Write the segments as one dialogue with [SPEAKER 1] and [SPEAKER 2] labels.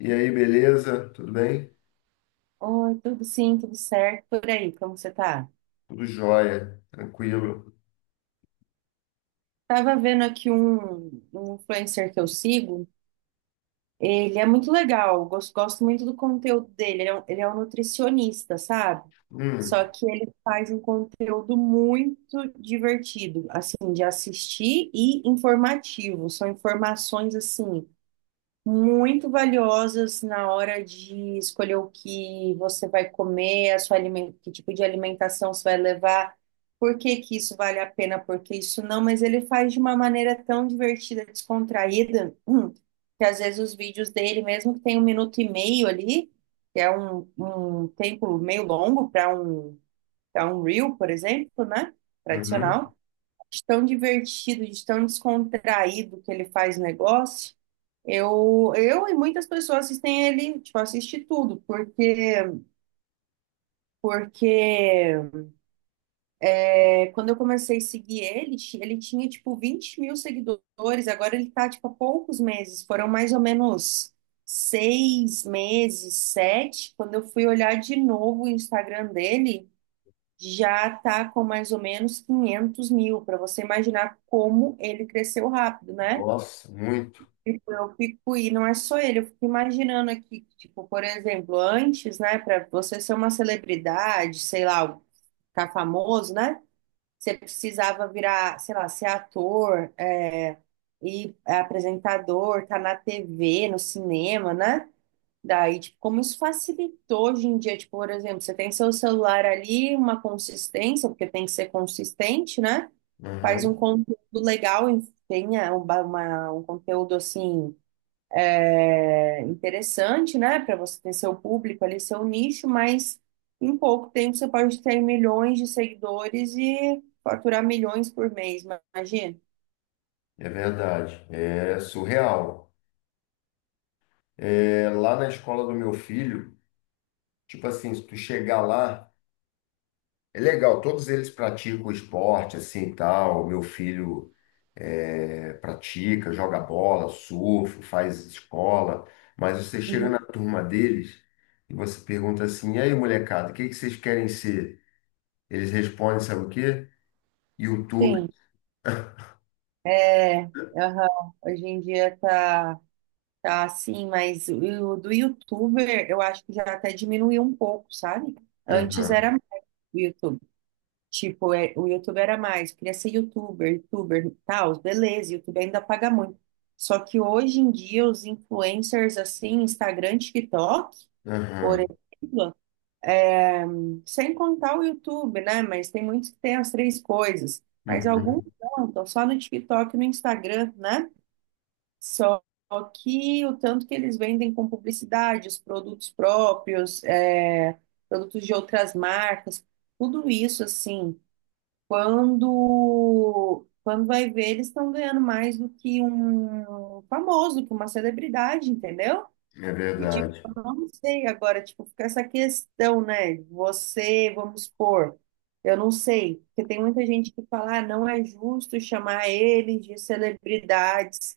[SPEAKER 1] E aí, beleza? Tudo bem?
[SPEAKER 2] Oi, tudo sim, tudo certo. Por aí, como você tá?
[SPEAKER 1] Tudo jóia, tranquilo.
[SPEAKER 2] Tava vendo aqui um influencer que eu sigo. Ele é muito legal, gosto muito do conteúdo dele. Ele é um nutricionista, sabe?
[SPEAKER 1] Hum.
[SPEAKER 2] Só que ele faz um conteúdo muito divertido, assim, de assistir e informativo. São informações, assim, muito valiosas na hora de escolher o que você vai comer, que tipo de alimentação você vai levar, por que que isso vale a pena, por que isso não, mas ele faz de uma maneira tão divertida, descontraída, que às vezes os vídeos dele, mesmo que tenha um minuto e meio ali, um tempo meio longo para um reel, por exemplo, né?
[SPEAKER 1] Uhum.
[SPEAKER 2] Tradicional, de tão divertido, de tão descontraído que ele faz o negócio. Eu e muitas pessoas assistem ele, tipo, assiste tudo, porque é, quando eu comecei a seguir ele, ele tinha, tipo, 20 mil seguidores, agora ele tá, tipo, há poucos meses, foram mais ou menos seis meses, sete, quando eu fui olhar de novo o Instagram dele, já tá com mais ou menos 500 mil, para você imaginar como ele cresceu rápido, né?
[SPEAKER 1] Nossa, muito.
[SPEAKER 2] Tipo, eu fico, e não é só ele, eu fico imaginando aqui, tipo, por exemplo, antes, né, para você ser uma celebridade, sei lá, ficar famoso, né, você precisava virar, sei lá, ser ator, é, é apresentador, tá na TV, no cinema, né? Daí, tipo, como isso facilitou hoje em dia, tipo, por exemplo, você tem seu celular ali, uma consistência, porque tem que ser consistente, né? Faz um
[SPEAKER 1] Uhum.
[SPEAKER 2] conteúdo legal, e tenha um conteúdo assim é interessante, né, para você ter seu público ali, seu nicho, mas em pouco tempo você pode ter milhões de seguidores e faturar milhões por mês, imagina.
[SPEAKER 1] É verdade. É surreal. É, lá na escola do meu filho, tipo assim, se tu chegar lá, é legal, todos eles praticam esporte, assim, e tal. Meu filho é, pratica, joga bola, surfa, faz escola, mas você chega
[SPEAKER 2] Uhum.
[SPEAKER 1] na turma deles e você pergunta assim, e aí, molecada, o que que vocês querem ser? Eles respondem, sabe o quê? YouTube.
[SPEAKER 2] Sim, é, aham, hoje em dia tá, tá assim, mas o do YouTuber eu acho que já até diminuiu um pouco, sabe? Antes
[SPEAKER 1] Aham,
[SPEAKER 2] era mais o YouTube. Tipo, é, o YouTube era mais, queria ser YouTuber, YouTuber, tal, beleza, YouTube ainda paga muito. Só que hoje em dia os influencers assim, Instagram, TikTok, por
[SPEAKER 1] aham,
[SPEAKER 2] exemplo, sem contar o YouTube, né? Mas tem muitos que têm as três coisas. Mas alguns
[SPEAKER 1] uhum.
[SPEAKER 2] não, estão só no TikTok e no Instagram, né? Só que o tanto que eles vendem com publicidade, os produtos próprios, é, produtos de outras marcas, tudo isso assim. Quando vai ver, eles estão ganhando mais do que um famoso, que uma celebridade, entendeu?
[SPEAKER 1] É
[SPEAKER 2] E, tipo,
[SPEAKER 1] verdade.
[SPEAKER 2] eu não sei agora, tipo, fica essa questão, né? Você, vamos supor, eu não sei, porque tem muita gente que fala, ah, não é justo chamar eles de celebridades.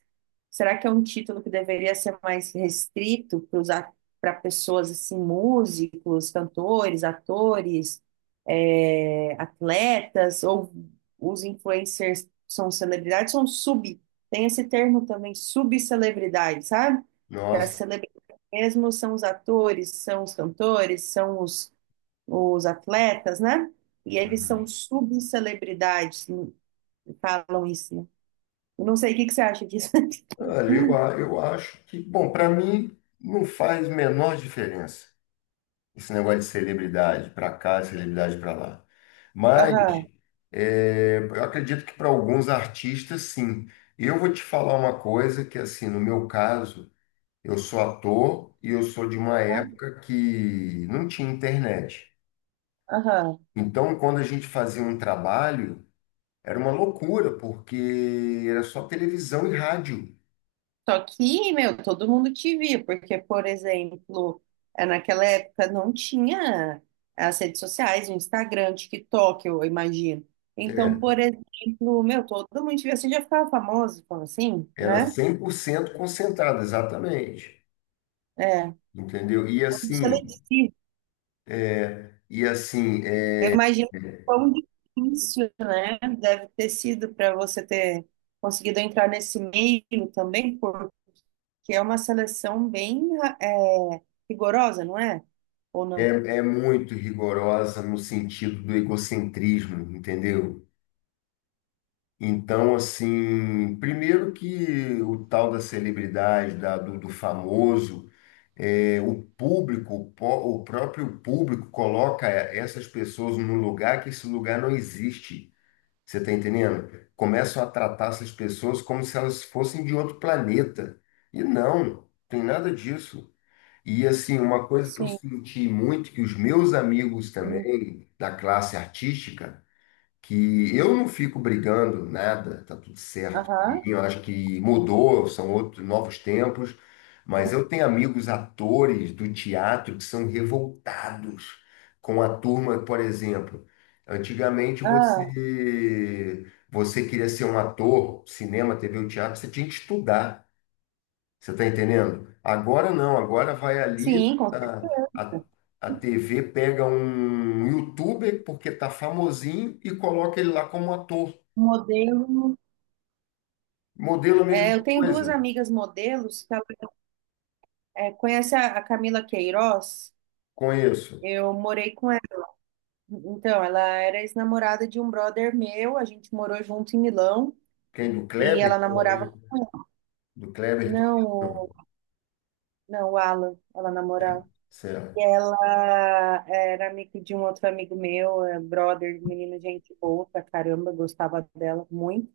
[SPEAKER 2] Será que é um título que deveria ser mais restrito para usar para pessoas assim, músicos, cantores, atores, eh, atletas, ou os influencers são celebridades, tem esse termo também, subcelebridades, sabe? Que é a
[SPEAKER 1] Nossa.
[SPEAKER 2] mesmo, são os atores, são os cantores, os atletas, né? E eles são
[SPEAKER 1] Uhum.
[SPEAKER 2] subcelebridades, falam isso, né? Eu não sei o que que você acha disso.
[SPEAKER 1] Olha, eu acho que, bom, para mim não faz menor diferença esse negócio de celebridade para cá, celebridade para lá. Mas
[SPEAKER 2] Aham,
[SPEAKER 1] é, eu acredito que para alguns artistas, sim. Eu vou te falar uma coisa que, assim, no meu caso, eu sou ator e eu sou de uma época que não tinha internet.
[SPEAKER 2] aham.
[SPEAKER 1] Então, quando a gente fazia um trabalho, era uma loucura, porque era só televisão e rádio.
[SPEAKER 2] Só que, meu, todo mundo te via, porque, por exemplo, é, naquela época não tinha as redes sociais, o Instagram, o TikTok, eu imagino. Então,
[SPEAKER 1] É,
[SPEAKER 2] por exemplo, meu, todo mundo te via, você já ficava famoso, como assim,
[SPEAKER 1] era
[SPEAKER 2] né?
[SPEAKER 1] 100% concentrado, exatamente.
[SPEAKER 2] É,
[SPEAKER 1] Entendeu?
[SPEAKER 2] muito seletivo.
[SPEAKER 1] E assim, é,
[SPEAKER 2] Eu imagino quão difícil, né? Deve ter sido para você ter conseguido entrar nesse meio também, porque é uma seleção bem é, rigorosa, não é? Ou
[SPEAKER 1] é,
[SPEAKER 2] não?
[SPEAKER 1] é muito rigorosa no sentido do egocentrismo, entendeu? Então, assim, primeiro que o tal da celebridade, do famoso, é, o público, o próprio público coloca essas pessoas num lugar que esse lugar não existe. Você está entendendo? Começam a tratar essas pessoas como se elas fossem de outro planeta. E não, tem nada disso. E assim, uma coisa que eu
[SPEAKER 2] Sim.
[SPEAKER 1] senti muito, que os meus amigos
[SPEAKER 2] Hum.
[SPEAKER 1] também da classe artística, que eu não fico brigando nada, tá tudo certo. E
[SPEAKER 2] Aham.
[SPEAKER 1] eu acho que mudou, são outros novos tempos, mas eu tenho amigos atores do teatro que são revoltados com a turma, por exemplo. Antigamente
[SPEAKER 2] Ah,
[SPEAKER 1] você queria ser um ator, cinema, TV ou teatro, você tinha que estudar. Você está entendendo? Agora não, agora vai ali,
[SPEAKER 2] sim, com certeza.
[SPEAKER 1] a TV pega um youtuber, porque tá famosinho, e coloca ele lá como ator.
[SPEAKER 2] Modelo.
[SPEAKER 1] Modelo a mesma
[SPEAKER 2] É, eu tenho duas
[SPEAKER 1] coisa.
[SPEAKER 2] amigas modelos que ela, é, conhece a Camila Queiroz?
[SPEAKER 1] Conheço.
[SPEAKER 2] Eu morei com ela. Então, ela era ex-namorada de um brother meu, a gente morou junto em Milão.
[SPEAKER 1] Quem? Do
[SPEAKER 2] E ela
[SPEAKER 1] Kleber? Não, né?
[SPEAKER 2] namorava com ele.
[SPEAKER 1] Do Kleber Toledo?
[SPEAKER 2] Não, o-
[SPEAKER 1] Não.
[SPEAKER 2] não, o Alan, ela namorava. E
[SPEAKER 1] Certo.
[SPEAKER 2] ela era amiga de um outro amigo meu, é, brother, menino, gente boa pra caramba, gostava dela muito.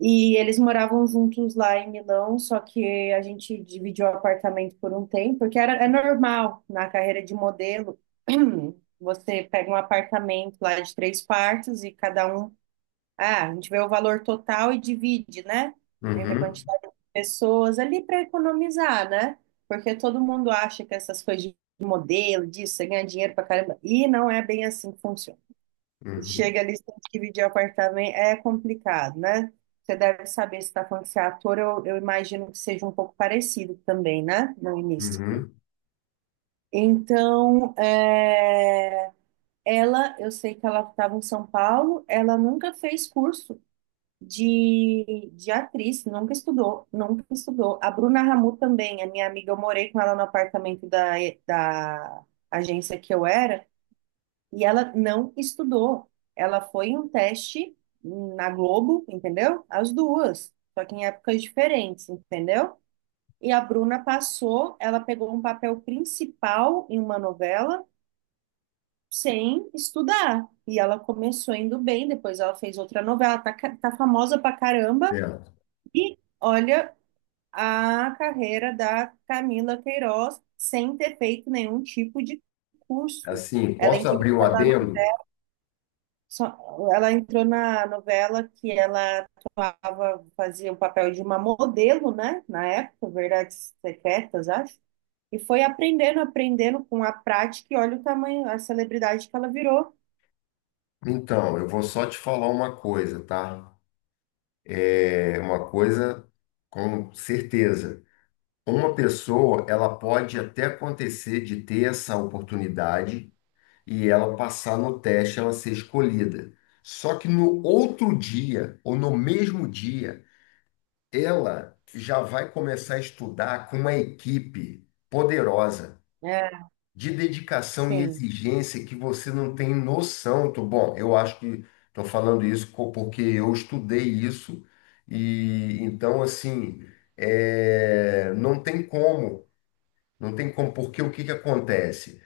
[SPEAKER 2] E eles moravam juntos lá em Milão, só que a gente dividiu o apartamento por um tempo, porque era, é normal na carreira de modelo, você pega um apartamento lá de três quartos e cada um. Ah, a gente vê o valor total e divide, né? Entre a
[SPEAKER 1] Uhum,
[SPEAKER 2] quantidade de pessoas ali para economizar, né? Porque todo mundo acha que essas coisas de modelo, disso, você ganha dinheiro pra caramba. E não é bem assim que funciona.
[SPEAKER 1] uhum,
[SPEAKER 2] Chega ali, você tem que dividir apartamento, é complicado, né? Você deve saber se está falando que você é ator, eu imagino que seja um pouco parecido também, né? No início.
[SPEAKER 1] uhum.
[SPEAKER 2] Então, é, ela, eu sei que ela estava em São Paulo, ela nunca fez curso de atriz, nunca estudou, nunca estudou. A Bruna Ramu também, a minha amiga, eu morei com ela no apartamento da, da agência que eu era, e ela não estudou. Ela foi em um teste na Globo, entendeu? As duas, só que em épocas diferentes, entendeu? E a Bruna passou, ela pegou um papel principal em uma novela sem estudar. E ela começou indo bem, depois ela fez outra novela, tá, tá famosa pra caramba,
[SPEAKER 1] Certo.
[SPEAKER 2] e olha a carreira da Camila Queiroz sem ter feito nenhum tipo de curso.
[SPEAKER 1] Assim,
[SPEAKER 2] Ela
[SPEAKER 1] posso
[SPEAKER 2] entrou
[SPEAKER 1] abrir um
[SPEAKER 2] naquela,
[SPEAKER 1] adendo?
[SPEAKER 2] só- ela entrou na novela que ela tava, fazia o papel de uma modelo, né? Na época, Verdades Secretas, acho. E foi aprendendo, aprendendo com a prática e olha o tamanho, a celebridade que ela virou.
[SPEAKER 1] Então, eu vou só te falar uma coisa, tá? É uma coisa, com certeza. Uma pessoa, ela pode até acontecer de ter essa oportunidade e ela passar no teste, ela ser escolhida. Só que no outro dia, ou no mesmo dia, ela já vai começar a estudar com uma equipe poderosa,
[SPEAKER 2] É,
[SPEAKER 1] de dedicação e
[SPEAKER 2] sim.
[SPEAKER 1] exigência que você não tem noção. Tô, bom, eu acho que estou falando isso co- porque eu estudei isso e então, assim, é, não tem como. Não tem como, porque o que que acontece?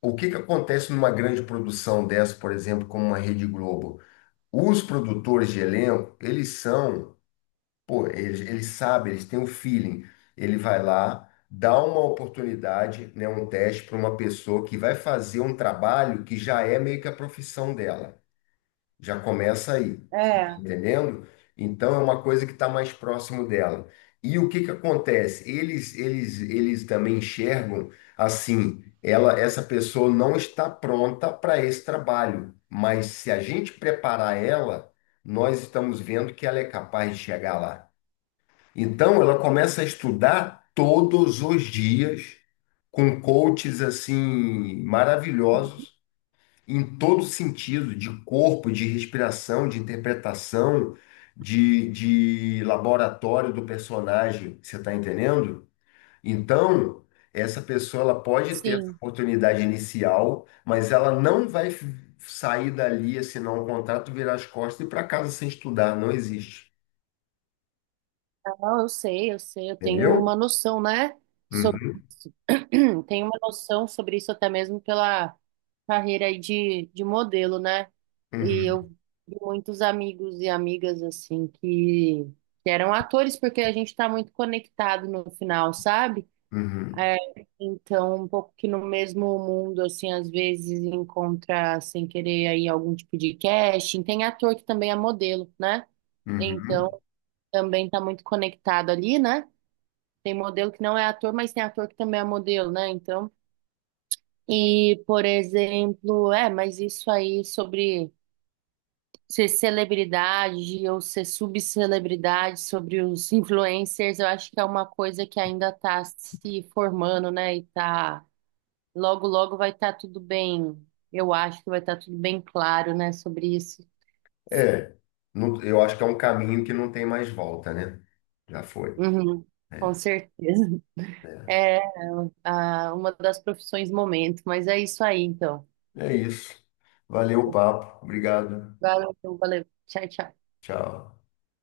[SPEAKER 1] O que que acontece numa grande produção dessa, por exemplo, como uma Rede Globo? Os produtores de elenco, eles são, pô, eles sabem, eles têm um feeling. Ele vai lá, dá uma oportunidade, né, um teste para uma pessoa que vai fazer um trabalho que já é meio que a profissão dela. Já começa aí, você está
[SPEAKER 2] É.
[SPEAKER 1] entendendo? Então é uma coisa que está mais próximo dela. E o que que acontece? Eles também enxergam assim, ela, essa pessoa não está pronta para esse trabalho, mas se a gente preparar ela, nós estamos vendo que ela é capaz de chegar lá. Então ela começa a estudar todos os dias com coaches assim maravilhosos em todo sentido, de corpo, de respiração, de interpretação, de laboratório do personagem, você está entendendo? Então, essa pessoa ela pode ter essa
[SPEAKER 2] Sim.
[SPEAKER 1] oportunidade inicial, mas ela não vai f- sair dali, assinar um contrato, virar as costas e ir para casa sem estudar, não existe,
[SPEAKER 2] Não, eu sei, eu sei, eu tenho
[SPEAKER 1] entendeu?
[SPEAKER 2] uma noção, né, sobre
[SPEAKER 1] Uhum,
[SPEAKER 2] isso. Tenho uma noção sobre isso até mesmo pela carreira aí de modelo, né? E
[SPEAKER 1] uhum,
[SPEAKER 2] eu vi muitos amigos e amigas, assim, que eram atores, porque a gente está muito conectado no final, sabe?
[SPEAKER 1] uhum,
[SPEAKER 2] É, então, um pouco que no mesmo mundo, assim, às vezes encontra, sem querer, aí algum tipo de casting. Tem ator que também é modelo, né? Então,
[SPEAKER 1] uhum.
[SPEAKER 2] também está muito conectado ali, né? Tem modelo que não é ator, mas tem ator que também é modelo, né? Então, e por exemplo, é, mas isso aí sobre ser celebridade ou ser subcelebridade, sobre os influencers, eu acho que é uma coisa que ainda está se formando, né? E tá, logo, logo vai estar tudo bem, eu acho que vai estar tudo bem claro, né, sobre isso.
[SPEAKER 1] É, não, eu acho que é um caminho que não tem mais volta, né? Já foi.
[SPEAKER 2] Uhum, com
[SPEAKER 1] É.
[SPEAKER 2] certeza.
[SPEAKER 1] É.
[SPEAKER 2] É, ah, uma das profissões momento, mas é isso aí, então.
[SPEAKER 1] É isso. Valeu o papo. Obrigado.
[SPEAKER 2] Valeu, valeu. Tchau, tchau.
[SPEAKER 1] Tchau.